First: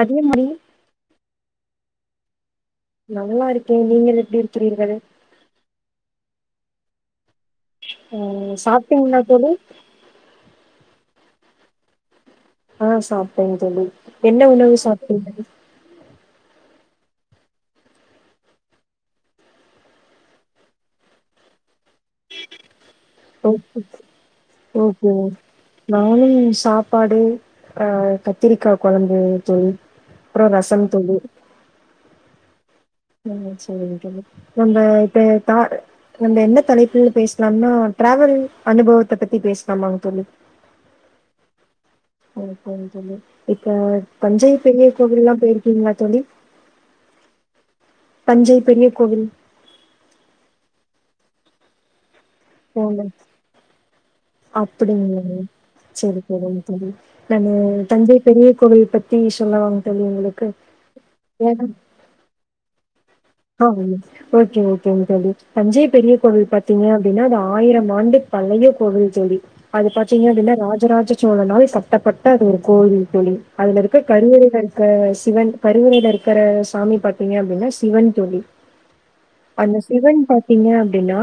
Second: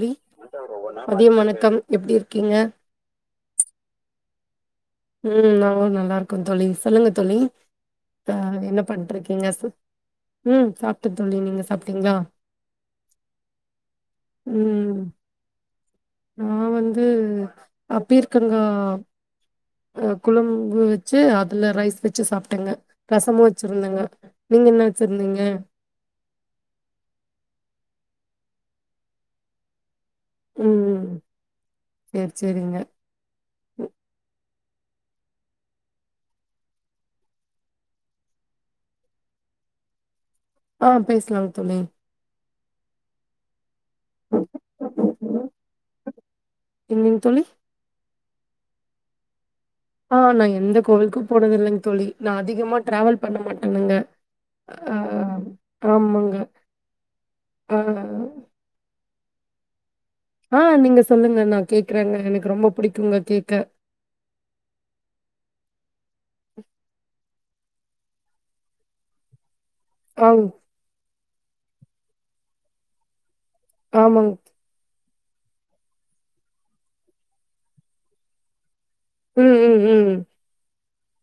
ழி மணி மதிய வணக்கம் எப்டிருக்கீங்க நல்லா இருக்கேன் நீங்கள் எப்டி இரு உம் நாங்களும் நல்லாருக்கோம் தோழி சொல்லுங்கு தோழி அ ஆஹ் என்ன சாப்பிட்டீங்களா பண்றுக்கிங்க தோழி? ஷிப் உம் சாப் ட்டு தோழி நீங்க சாப்பிட்டீங்கா ஆஹ் சாப்பிட்டேன்ங் தோழி என்ன உணவு சாப்பிட்டீங்க நான் வந்து அப்பீர்க்கங்கா அஹ் குழம்பு வச்சு அதுல ரைஸ் வச்சு சாப்ட்டேங்க ரசமு ஓகே வச்சிருந்தேங்க நீங்க ஓகே என்ன ஓகே வச்சிருந்தீங்க நானும் சாப்பாடு அஹ் கத்திரிக்கா கொழம்பு தோழி அப்புறம் ரசம் உம் தோழி. சேர் சேரிங்க உம் செரிங்க தோழி நம்ம இப்ப த நம்ம என்ன தலைப்பு பேசலாம்னா டிராவல் அனுபவத்த பத்தி பேசலாம்ங்க தோழி ஆஹ் பேசலாம்ங் தோழி பேசலாம் தோழி ச அப்ப தஞ்சை பெரிய கோவில்லாம் போயிருக்கீங்களா தோழி என்னங்க தோழி தஞ்சை பெரிய கோவில் ஆஹ் நா எந்த கோவிலுக்கும் போறதில்லைங் தோழி நா அதிகமா போ ங்க டிராவல் பண்ண மாட்டேனுங்க ஆ அப்படிங்களா செரி ஆமாங்க செரி தோழி நானு ஆ. தஞ்சை பெரிய கோவில் பத் பீஷ்ணா ஆஹ நீங்க சொல்லுங்க நா கேக்குறங்க எனக்கு ரொம்ப புடிக்குங்க ஆஹ் ஓக்கே ஓக்ங்க தோழி தஞ்சை பெரிய கோவில் பார்திங்க அப்படின்னா அ ஆயிரம் ஆண்டு பழைய கோவில் தோழி அத பாத்தீங்கன ஆங் அப்படின்னா ராஜராஜ சோழனல் கட்டப்பட்ட அது ஒரு கோவில் தோழி அதுல இருக்க ஆமாங். கருவரல இருக்க சி சிவன் கருவறில யிருக்கற சாமி பார்த்தீங்க அப்படின்னா சிவன் தோழி ம், அந்த ம், ம். சிவன் பாத்திங்க அப்படின்னா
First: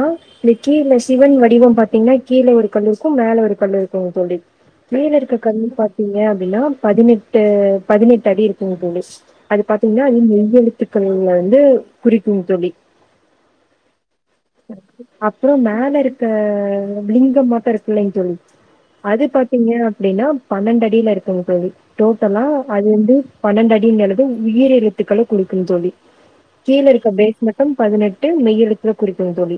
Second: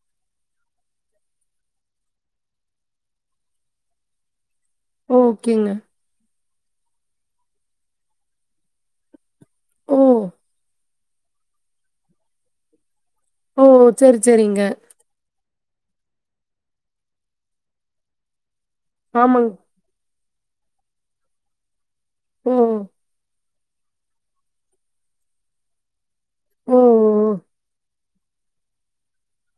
ந்த கிழசிவன் வடிவம் பாத்திங்கன்னா கீழே ஒரு கல்லு இருக்கும் மேல ஒரு கல்லு இருக்கும் தோழி மேலயிருக்கற கன்னு ஓகேங்க. பாத்தீங்க அப்படினா பதினெட்டு பதினெட்டு அடி இருக்குங்க தோழி ஸ் அது ஓ! பாத்தீங்கன அது மெய்யெழுத்து கள்ள வந்து குறிக்கும் தோழி ஓ சேசரி சேரிங்க அப்புற மேல இருக்க லிங்க மட்டும் இருக்கில்ல தோழி அது ஆமாங். பாத்திங்க அப்படியின்னா பன்னெண்டு அடியில இருக்குங்க தோழி டோட்டலா ஓ! பன்னென்டு பன்னெண்டு யிடியிகிறதுஉயிர் எழுத்துக்களை குடுக்கு தோழி ஓ! ஓ! கீழயிருக்கற பேஸ்மட்டும் பதினெட் மெய்எழுத்த குறிப்பது தோழி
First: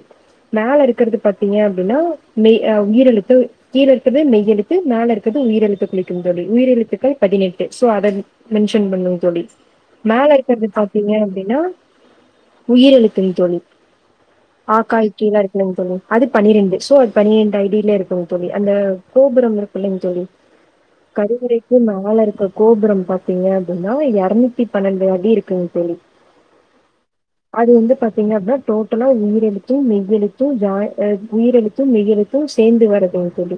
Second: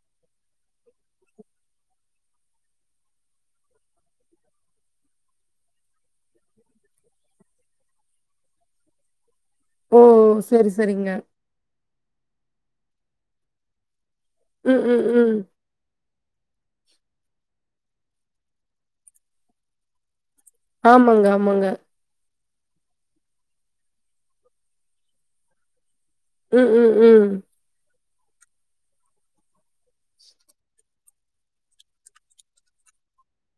மேலயிருக்கறது பாத்திங்க அப்டினா மெய் உயிரெழுத்து கீழ இருக்கது மெய்யெழுத்து மேல இருக்கது உயிரெழுத்து குறிப்பது உயிரெழுத்துகள் பதினெட்டு சோ அத மென்ஷன் பண்ணும் ஓ! மேல இருக்கறது சரி, சரிங்க. பாத்திங்க அப்படின்னா உயிர்யெழுத்துங் தோழி ஆ ம், க ம், இ கி ம். ல்லாம் இருக்குலங் தோழி அது பன்னிரெண்டு சோ அது பனிரெண்டு ஐடியில இருக்குங்கு தோழி அந்த கோபுரம் இருக்குலிங் தோழி ஆமாங்க, ஆமாங்க. கருவறைக்கு மேலயிருக்க கோபுரம் பாத்திங்க அப்படின்னா எரநூத்தி பன்னெண்டு அடி இருக்குங் தோழி உம் உம் உம் நீங்க அப்னா டோட்டலா உயிரெழுத்தும் மெய்யெழுத்தும் ஜா உயிரெழுத்தும் மெய்யெழுத்தும் சேர்ந்து வரதுங் தோழி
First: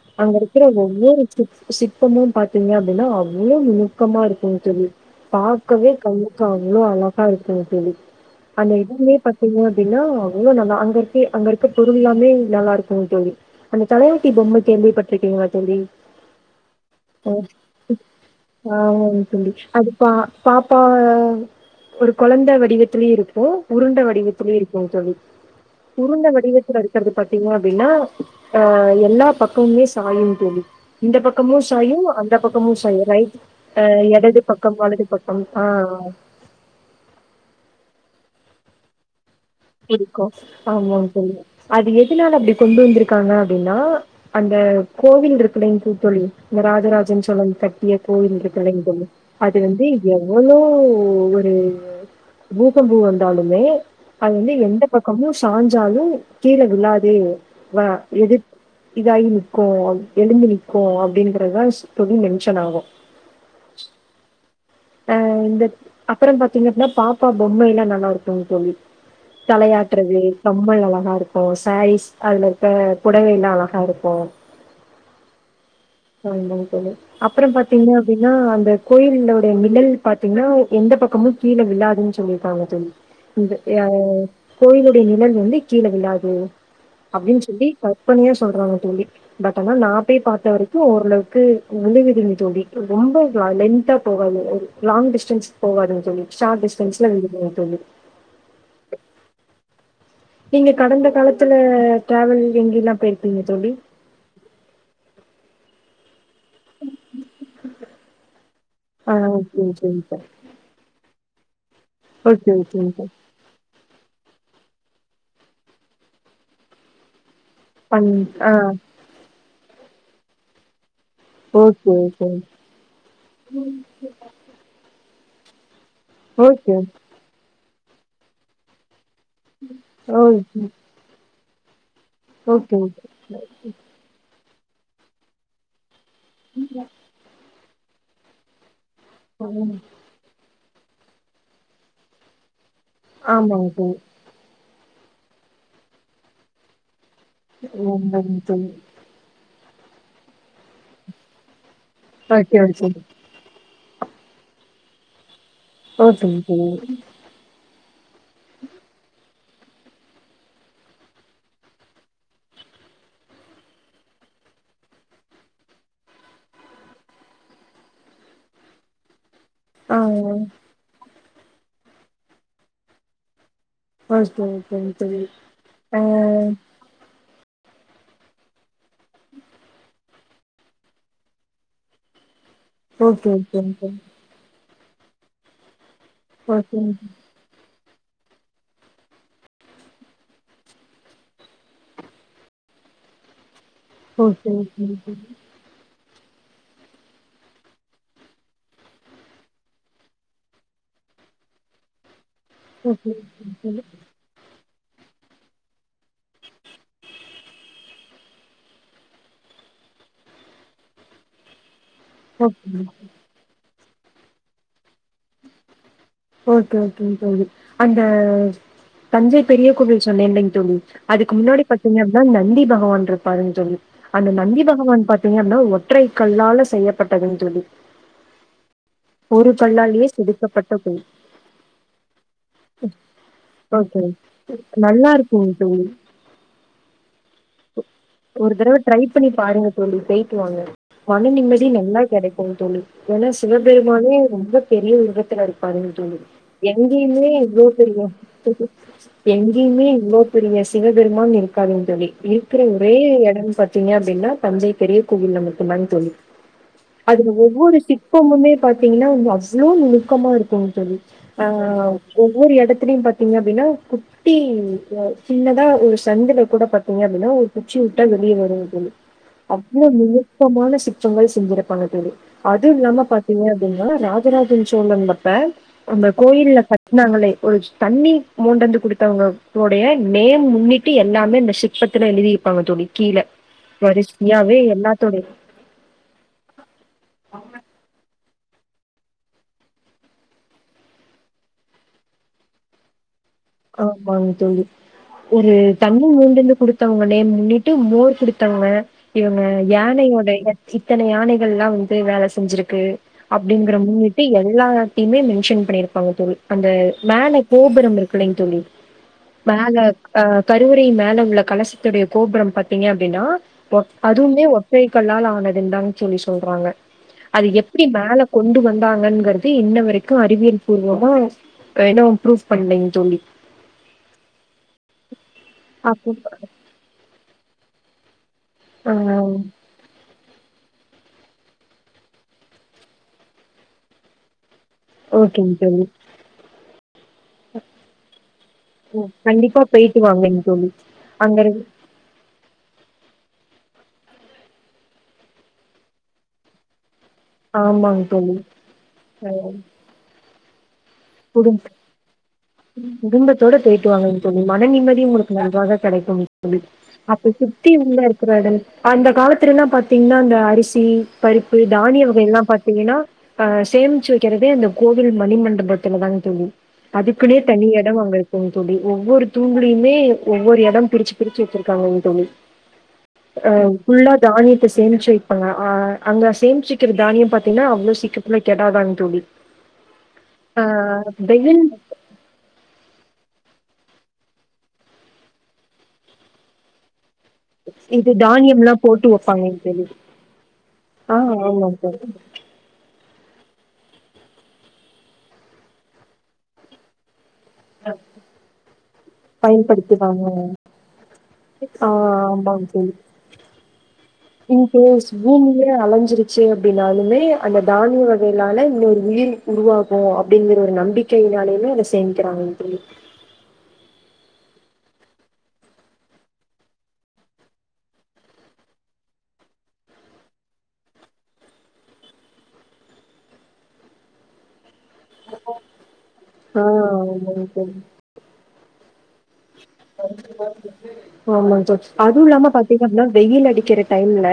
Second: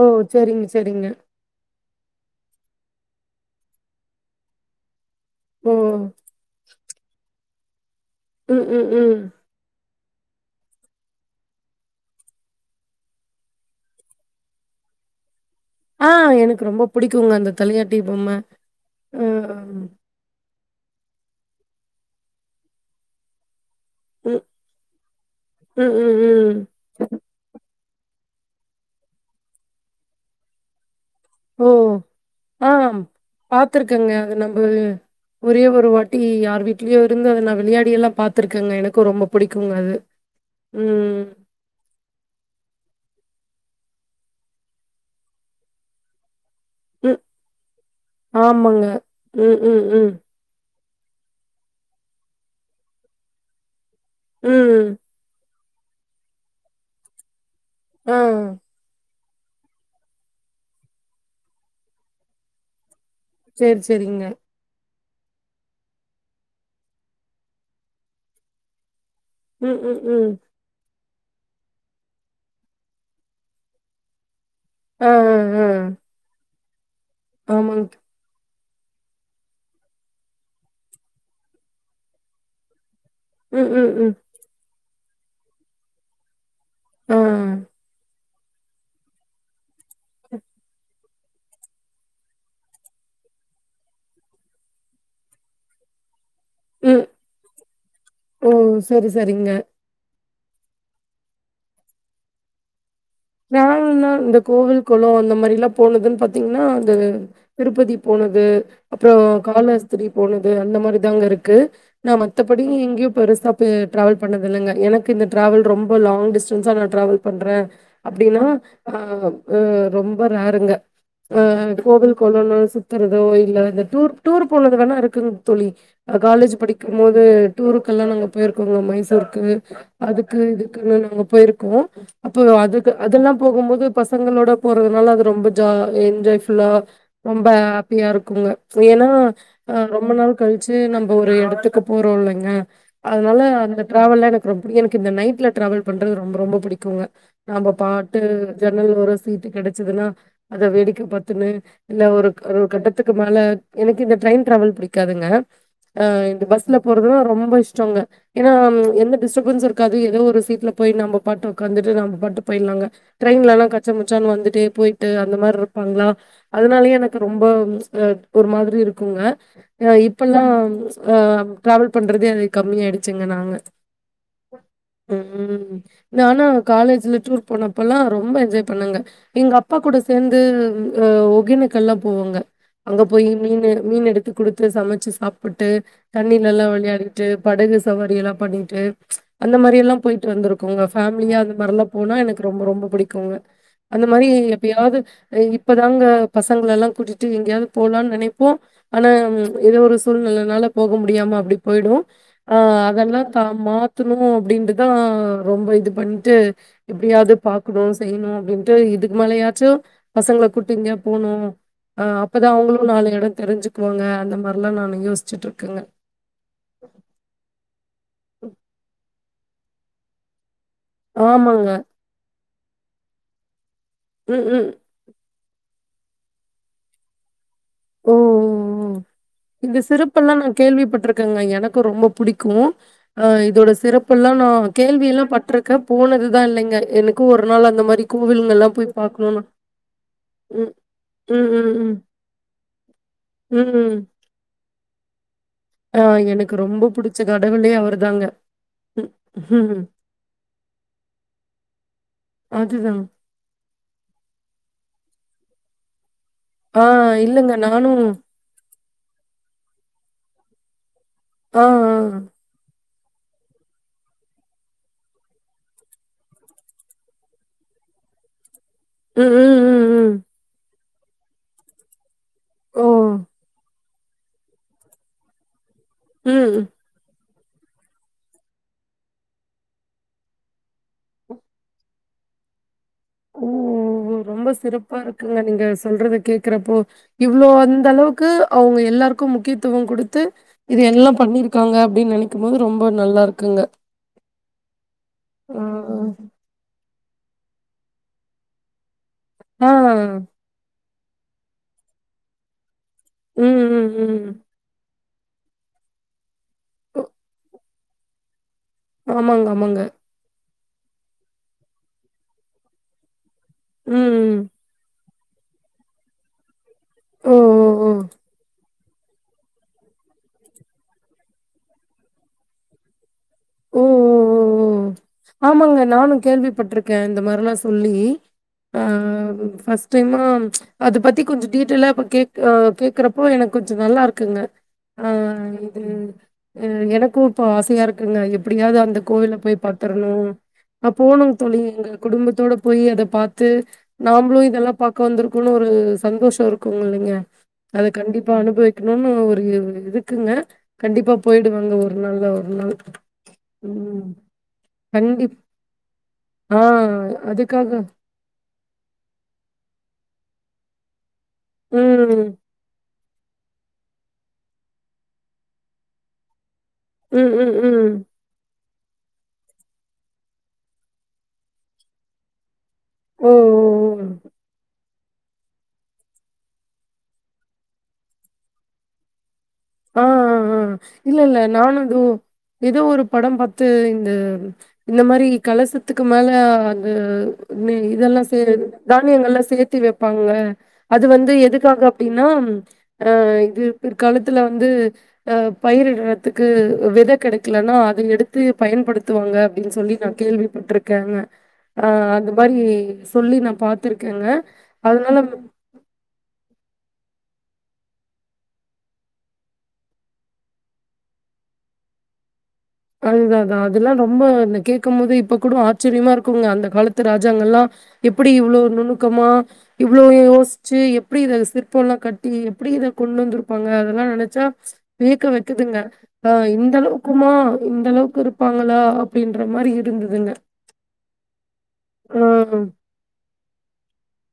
ஓ! அங்க இருக்ற சரிங்க, சரிங்க. ஒவ்வொரு சிற் சிற்பமும் பாத்தீங்க அப்படின்னா அவ்வளவு நுணுக்கமா இருக்குங் தோழி ஓ! பாக்கவே கமுக்காவு எவ்ளோ அழ ஆங் செரி தோழி ம், அந்த ம், ம். இதுவுமே பாத்தீங்க அப்டின்னா அவ்ளோ நல்லா அங்க இருக்க அங்க இருக்க பொருள் எல்லாமே நல்லா இருக்கும் தோழி அந்த தலையாட்டி பொம்ம கேள்விப்பட்டிருக்கீங்களா தோழி? ஆஹ் எனக்கு ரொம்ப அ புடிக்குங்க அந்த தலையாட்டி பொம்ம ஆமாங்க தோழி. அஹ் அது பா பாப்பா ஒரு கொழந்த வடிவத்திலயும் இருப்போ உருண்ட ம், வடிவத்திலே இருக்கும் தோழி ம், ம், உருண்ட ம். வடிவத்ல இருக்கிறது பாத்தீங்ன்னா அப்படின்னா அஹ் எல்லா பக்கமுமே சாயும் தோழி இந்த பக்கமு ஓ! சாயும் அந்த ஆ பக்கமு சாயும் ரைட் அஹ் பாத்துருக்கேங்க. அது எடது நம்ப பக்கம் வலது பக்கம் ஆஹ் ட்லயோ இருந்து அத நான் விளையாடி எல்லாம் பாத்திருக்கேங்க எனக்கு ரொம்ப பிடிக்குங்க அது. இருக்கும் ஆமா ம். தோழி அது எதுனால அப்படி கொண்டு வந்ருக்காங்க அப்படின்னா அந்த கோவில் இருக்குலேங்கு தோழி இந்த ம். ராஜராஜன் சோழன் கட்டிய கோயில் ஆமாங்க. கலையும் அது ம், ம், வந்து ம். எவ்வளோ இப்போ ஒரு பூகம்பம் வந்தாலுமே அது வந்து எந்த ம். பக்கமு சாஞ்சாலும் கீழ விழாது வா ஆ. எது இதாயினும் க்கும் எழுந்து நிற்கும் அப்டின்றதா தோழி மென்ஷன் ஆகும் செரி செரிங்க அஹ் இந்த அப்புறம் பாத்தீங்கன்னா பாப்பா பொம்மைல்லாம் நல்லா இருக்கும்ங் தோழி ம், ம், தலையாட்டுறது ம். கம்மல் அழகா இருக் ப்ப சாரீஸ் அதுல இருக்க புடவல்லாம் அழகா இருக்கும் ஹம் ஹம் ஹம் ஓய் அப்புறம் பாத்தீங்க அப்படின்னா அந்த கோயில்ண்ட மின்னல் பாத்தீங்கன்னா எந்த பக்கமும் கீழே விழாதுன்னு சொல்லியிருக்காங்க சொல்லி ந் ம், அ ய ம், ம். கோயிலுடைய நிழல் வந்து கீழே விழாது ஆ. அப்படின்னு சொல்லி கற்பனையா சொல்றாங்க தல்லி பட் ஆனா நான் ய் பார்த்த வரைக்கும் ஒருஓரளவு உழு விதவி தடி ரொம்ப லொ போகாது ஒரு லாங் டிஸ்டன்ஸ் போகாதுன்ன சொல்லி ஷார்ட் ம். டிஸ்டன்ஸ்ல வீடு போக சொோல்லி ஓ! சரி, சரிங்க. நீங்க கடந்த காலத்துல டிராவல் எங்கயல்லாம் போயிருக்கங்க னா இந்த கோவில் குளம் அந்த மாதிரி எல்லாம் போனதுு பத்து ீங்கா அது திருப்பதி போனது ஆ அப்புறம் ஓகே ஓகேங்க காலஸ்திரி சார். போனது அந்த மாதிரி தாங்க இருக்கு ஓகே நான் ஓகே மத்தபடி ஓகேங்க எங்கேயோ சார். பெருசா் டிரராாவல் பண்ணத இில்லைங்க எனக்கு இந்த டிராவல் ரொ லாங் ஸ்டன்ஸா நான்டிராவல் பண்றேன் பண் அப்படின்னா ஆ ஆஹ ரொம்ப நாருங்க ஆஹ் ஓகே கோவில் ஓகேங்க. கோலன்னு சுத்துறதோ இல்ல இந்த டூர் டூர் போனது வேணா இருக்கு தளி காலேஜ் ஓகே படிக்கும் போோது டருக்கல்லாம் நாங்க போயிருக்கோங்க மைசூர் அதுக்கு இதுக்குன்ன நாங்க போயிருக்க கு ஓகே ஓகே அதெல்லாம் போகும்போது பசங்க போறதுனால அது ரொம்ப ஜ என்ஜாய் ஃபுல்ல ரொம்ப அப்படியா இருக்குங்க ஏன்னா சார். ம். ஆஹ் ரொம்ப நாள் கழி சு நம்ம ஒரு இடத்துக்கு போறோம்ல்லைங்க அதனால ஆமாங்க அந்த சார். டிராவல்ல எனக்கு ரொம்ப பிடி எனக் இந்த நைட்ல டிராவல் பண்றது ரொம்ப ரொம்ப பிடிக்கும்ங்க நம்ப பாட்டு ஆமாங்க சார். ஜன்னல் ஓரம் சீட்டு கிடைச் சுதுன்னா அத வேடிக்கை பாத்துன்னு இல்ல ஒரு ஓகே ஒரு ஓகே. கட்டத்துக்கு மேல எனக்கு இந்த ட்ரெயின் டிராவல் பிடிக்காதுங்க ஆஹ் ஓகேங்க இந்த பஸ்ல சார். போறதுலாம் ரொம்ப இஷ்டங்க ஏன்னா எந்த டிஸ்டர்பன்ஸ்ஸும் இருக்காது ஏதோ ஒரு சீட்ல போய் நம்ப பாட்டு உக்காந்துட்டு நம்ப பாட்டு போய்டலாங்க ட்ரெயின்ல எல்லாம் கச்சை முச்சான்னு வந்துட்டே போயிட்டு அந்த மாதிரி இருப்பாங்களா அதனாலயே எனக்கு ரொம்ப ஒரு மாதிரி இருக்குங்க ஆஹ் ஆ இப்பல்லாம் அஹ் டிராவல் பண்றதே அது கம்மிய ஆயிடுச்சுங்க நாங்க ஓகே ஓகேங்க தோழி ம். நானா அஹ் காலேஜ்ல டூர் போனப்பல்லாம் ரொம்ப என்ஜாய் பண்ணேங்க எங்க அப்பா கூட சேர்ந்து ஒகேனுக்கல் எல்லாம் போவோங்க அங்க போய் ஓகே மீன் ஓகேங்க சார். மீன் எடுத்து குடுத் சமைச்சு சாப்புட்டு தண்ணில எல்லாம் ஓகேங்க விளையாடிட்டு படகு சவாரி எல்லாம் பண்ணிட்டு அந்த மாதிரி எல்லாம் போயிட்டு வந்திருக்கோங்க பேமிலியா அந்த மாதிரிலாம் போனா எனக்கு ரொம்ப ரொம்ப பிடிக்கும்ங்க அந்த மாதிரி ஓகே ஓகேங்க எப்பயாவது சார். இப்பதாங்க பசங்கள எல்லாம் கூட்டிட்டு எங்கேயாவது போகலாம்னு நினைப்போம் ஆனா ஏதோ ஒரு சூழ்நிலனால போக முடியாம அப்படி போயிடும் ஆஹ் ஓகே அதெல்லாம் தான் ஓகேங்க சார். மாத்தணும் அப்படின்றது தான் ரொம்ப இது பண்ணிட்டு எப்படியாவது பார்க்கணும் செய்யணும் அப்படின்ட்டு இதுக்கு மேலயாச்சும் பசங்களை கூட்டி எங்கயா போணும் ஆஹ் அப்பதான் ஓகே அவுங்களும் நாலு இடம் தெரிஞ்சுக்குவாங்க இந்த மாரி எல்லாம் நானு யோசிச்சுட்டு இருக்கேங்க ஓகே ஓகேங்க தோழி அ உம் தஞ்சை பெரிய கோவில் சொன்னேன்லங்க தோழி அதுக்கு முன்னாடி ஆமாங்க. பாத்தீங்க அப்படின்னா நந்தி பகவான் ருபாருங்க தோழி அந்த ம், நந்தி ம். பகவான் பத்த ஒற்றை கல்லால செய்யப்பட்டதுன்றது ஓ ஒரு பள்ளாலேயே செதுக்கப்பட்ட பொள் இருக்குங்க எனக்கு ரொம்ப பிடிக்கும் இதோட ஓகே சிறப்புெ எல்லாம் நான் கேள்வி நல்லா எல்லாம் இருக்குங்க பட்டிருக்கேன் தோழி போனதுதான் இல்லைங்க எனக்கு ஒரு நாள் அந்த மாரி ஒரு கோவிலுங்கலாம் தடவை போய் ட்ரை பண்ணி பார்க்கணும்னு பாருங்க தோழி பேயட்டு வாாங்க ம், மன ம், நிம்மதி நல்லா ம், கிடைக்கும் தோழி ஏன்னா ம், ம். சிவபெருமானே ரொம்ப பெரிய உலகத்துல இருக்காதுன்னு ஆ சொல்லி எனக்கு ரொம்ப புடிச்ச எங்கேயுமே இவ்வளோ கடவுளே பெரிய அவர்தாங்க. ம். ம். எங்கயுமே இவ்ளோ பெரிய சிவபெருமான் இருக்காதுன்னு சொல்லி இருக்கிற ஒரே அதுதான். இடம்ன்னு பாாரத்தீங்க அப்படின்னா தந்தை தெரிய கல மண தோழி ஆ [unintelligible] அதுல இல்லங்க ஒவ்வொரு நானும் சிற்பமுமே பாத்தீங்கன்னா அவ்வளோ ந பக்கமா இருக்கோ தோலி ஆ, ஆஹ் ஆ. ஒவ்வொரு இடத்தலயும் பத்த ங்க அப்படின்னா குட்டி சின்னதான் ஒரு சந்தில கூட ப ஏங்க அப்படின்னா ஒரு புச்சி விட்டா வெளியே வரும் ம், ம், அவ்வளவு ம், ம். நெருக்கமான ச ஷங்கள் செஞ்சிருப்பாங்க தோலி அதுவும் ஓ! இல்லாம பாத்தீங்க அப்படின்னா ராஜராஜன் சோழன் மபேன் அந்த ம். கோயில்ல கட்டினாங்களே ஒரு தண்ணி மோண்டந்து குடுத்தவங்கடைய நேம் முன்னிட்டு எல்லாமே நசு பப்பத்துன எழுதி இருப்பாங்க தொழ ஓ ரொம்ப சிறப்பா எல்லாத்தோடைய இருக்குங்க நீங்க சொல்றத கேக்குறப்போ இவ்வளோ அந்த அளவுக்கு அவங்க எல்லாருக்கும் முக்கியத்துவம் கொடுத்து இது எல்லா பண்ணியிருக்காங்க அப்படின்னு நினைக்கும்போது ரொம்ப நல்லாிருக் ஆஹ் வாங்க தோலலி ஒரு ஆ. தண்ணிழ மூண்டுந்து குடுத்தவங்க முன்னிட்டு மோர் குடுத்தவங்க இவங்க ஆ. யானையோட எச் இத்தன யானைகள்ல்லா வந்து வேல செஞ்சிருக்கு ம், அப்படிங்கற ம், முன்னிட்டு ம். எல்லா மே மென்ஷன் பண்ணிருப்பாங்க தோலி அந்த ஒ மேல கோப் ந [inaudible] களங தொி ஆமாங்க, [inaudible] மேல ஆமாங்க. ஹ கருவறை மேல உள்ள கலசத்துடைய கோபுரம் பார்த்தீங்க அப்டின்னா ஒ ம். அதுவுமே ஒற்றை கல்லால் ஆனது தா தோழி சொல்றாங்க ஓ, அது ஓ, எப்படி ஓ. மேல கொண்டு வந்து தாங்ககிறது இன்ன வரைக்கும் அறிவியல் பூர்வமா ப்ரூப் பண்ணீங்க தோலி உம் உம் உம் ஆமாங்க அப்ப நானும் கேள்விப்பட்டிருக்கேன் இந்த மாரிலா சொல்லி ஆ ஆஹ் ஃபஸ்ட் டைமா அதை பத்தி கொஞ்சோ டீட்டெய்ல்லா இப்ப கே கேக்குறப்போ எனக்கு கொஞ்ச நல்லா இருக்குங்க ஓகேங் ஆஹ் தோழி இதுஹ் எனக்கும் இப்போ ஆசையா இருக்குங்க எப்படியாவது அந்த ம், கோவில கண்டிப்பா போய் போயிட்டு பாக்கனு வாங்கங் தோழி அபோனும் அங்க இரு தோழி எங்க குடும்பத்தோட போய் அத பார்த்து நாமளும் இதெல்லாம் பார்க்க வந்திருக்கன்னு ஒரு சந்தோஷம் இருக்குங்க இல்லைங்க அதை ஆமாங்க கண்டிப்பா தோழி அனுபவிக்கணும்னு அ ஒரு இதுக்குங்க கண்டிப்பா குடும் போயிடுவாங்க ஒரு நாள் ள ஒரு நாள் குடும்பத்தோட போயிட்டு உம் வாங்கங்க தோழி மன நிம்மதி உங்களுக்கு நன்றாக கிடைக்கும் தோழி ஆ அப்ப அதுக்காக சுத்தி இருக்கிற அந்த காலத்துலல்லாம் பாத்தீங்கன்னா அந்த அரிசி பறுப்பு தானிய வகைகள் ம். எல்லாம் பார்த்தீங்கன்னா அஹ் சேமிச்சு வைக்கிறதே அந்த கோவில் மணிமண்டபத்த துளதா தோழி ம், அதுக்குன்னே ம், தனி இடம் ம். அங்க இருக்கும் தோழி ஒவ்வொரு தூன்லையுமே ஒவ்வொரு இடம் பிரிச்சு பிரிச்சு வச்சிருக்காங்க தோழி ஓ! ஓ! அஹ் ஃபுல்லா ஓ! தானியத்தை சேமிச்சு வைப்பாங்க ஹஹ அங்க சேமிச்சுக்கிற தானியம் பாத்தீங்கன்னா அவ்வளவு சீக்கிரத்துல கெடாதானங்க தோழி ஆஹ்ஹ ஆ ஆஹ் இல்ல இல்ல வெயில் நானு இதோ ஒரு படம் பார்த்த இந்த இந்த மாதிரி கலசத்துக்கு மேல அது இது இதெல்லாம் சேத்து தானியம்லா போட்டு தானியங்கள் வப்பாங்க எல்லாம் சேர்த்து தோழி வைப்பாங்க அது ஆ வந்து ஆமாங் எதுக்காக தோழி அப்படின்னா அஹ் இது பிர் காலத் பிற்காலத்தில வந்து பயிரடுறதுக்கு விதை கிடைக் கெடக்கலனா அதை எடுத்து பயன்படுத் பயன்படுத்துவாங்க அப்படின்னு சொல்லி நான் பயன்படுத்துவாங்க கேள்விப்பட்டிருக்கேங்க ஆ ஆஹ் அந்த மாதிரி ஆமாங் தோழி சொல்லி நான் பார்த்திருக்கேங்க அதனால அப்படின்னாலுமே அந்த தானிய வகையிலால இன்னொரு உயிர் உருவாகும் அப்படிங்குற ஒரு நம்பிக்கையினாலயுமே அதை சேமிக்கிறாங்க தோழி அதுதான் அதெல்லாம் ரொம்ப இந்த கேட்க போது இப்ப கூட ஆச்சரியமா இருக்குங்க அந்த காலத்து ராஜாங்க எல்லாம் எப்படி இவ்வளவு நுணுக்கமா இவ்வளோ யோசிச்சு எப்படி இத சிற்பம் எல்லாம் கட்டி எப்படி இத கொண்டு வந்திருப்பாங்க அதெல்லாம் நினைச்சா வெர்க வைக்குதுங்க ஆஹ் ஆ இருந்தாலும் இருக்குமா ஆமாங் இந்த அளவுக்கு இருப்பாங்களா அப்டின்ற மாரி இருந்ததுங்க ஆமா ஆ. அதுவும் இல்லாம பாத்தீங்க அப்பனா வெயில் அடிக்கிற டைம்ல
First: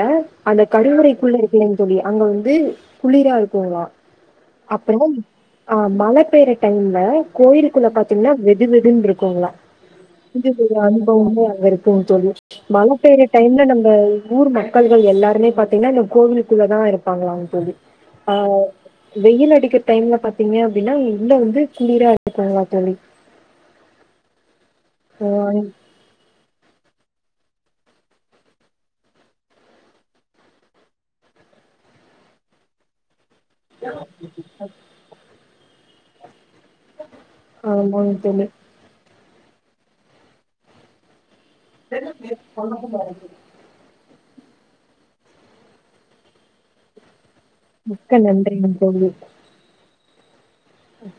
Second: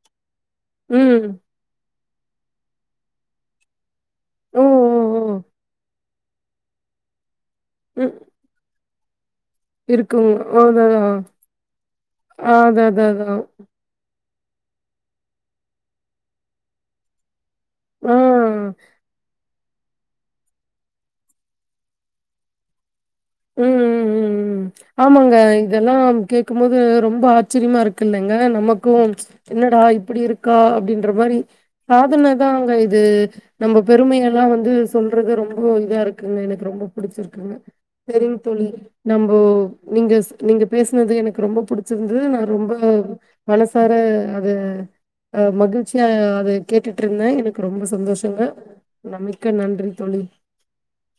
அந்த கடவுரைக்குள்ள ம். இருக்கலேன்னு தோழி அங்க வந்து குளிரா இருக்கங்களா ஓ! ஓ! அப்புறம் ஓ! அஹ் மழை மழை பெய்யற டைம்ல கோயிலுக்குள்ள ம். பாத்தீங்கன்னா வெது வெ அப்ப இருக்குங்களா இருக்குங்க. ஒரு அதான், அனுபவமே அங்க இருக்குன்னு சொல்ல அதான், மழை அதான், பெய்ய அதான். டைம்ல நம்ம ஊர் மக்கள்கள் எல்லாருமே பாாரத்தீங்கன்னா இந்த கோவிலுக்குள்ள தான் இருப்பாங்களா சரி ஆ. ஆஹ வெயில் அடி டைம்ல பாத்தீங்க அப்படின்ா உள்ள வந்து குளரா இருக்கும் வாத்தலி உம் உம் உம் உம் ஆமாங்க இதெல்லாம் கேட்க போோது ரொம்ப ஆ ஆச்சரியமா இருக்கு இல்லைங்க நமக்கும் என்னடா இப்படி இருக்கா அப்படின்ற மாதிரி சாதனைதான் அங்க இது நம்ம பெருமைகள் எல்லாம் வந்து சொல்றது ரொம்ப இதா இருக்குங்க எனக்கு ரொம்ப புிடிச்சிருக்குங்க ஆமாங்க த தோழி. துழில் நம்ம்ப நீங்க நீங்க பேசினது எனக்கு ரொம்ப புிடிச்சிருந்தது நான் ரொம்ப மனசார அது் மகிழ்ச்சியா அதது கேட்டுட்டு இருந்தேன் எனக்கு ரொம்ப மிக்க சந்தோஷங்க நன்றிங்க நம்பிக்க நன்றி தள்ள ஹம்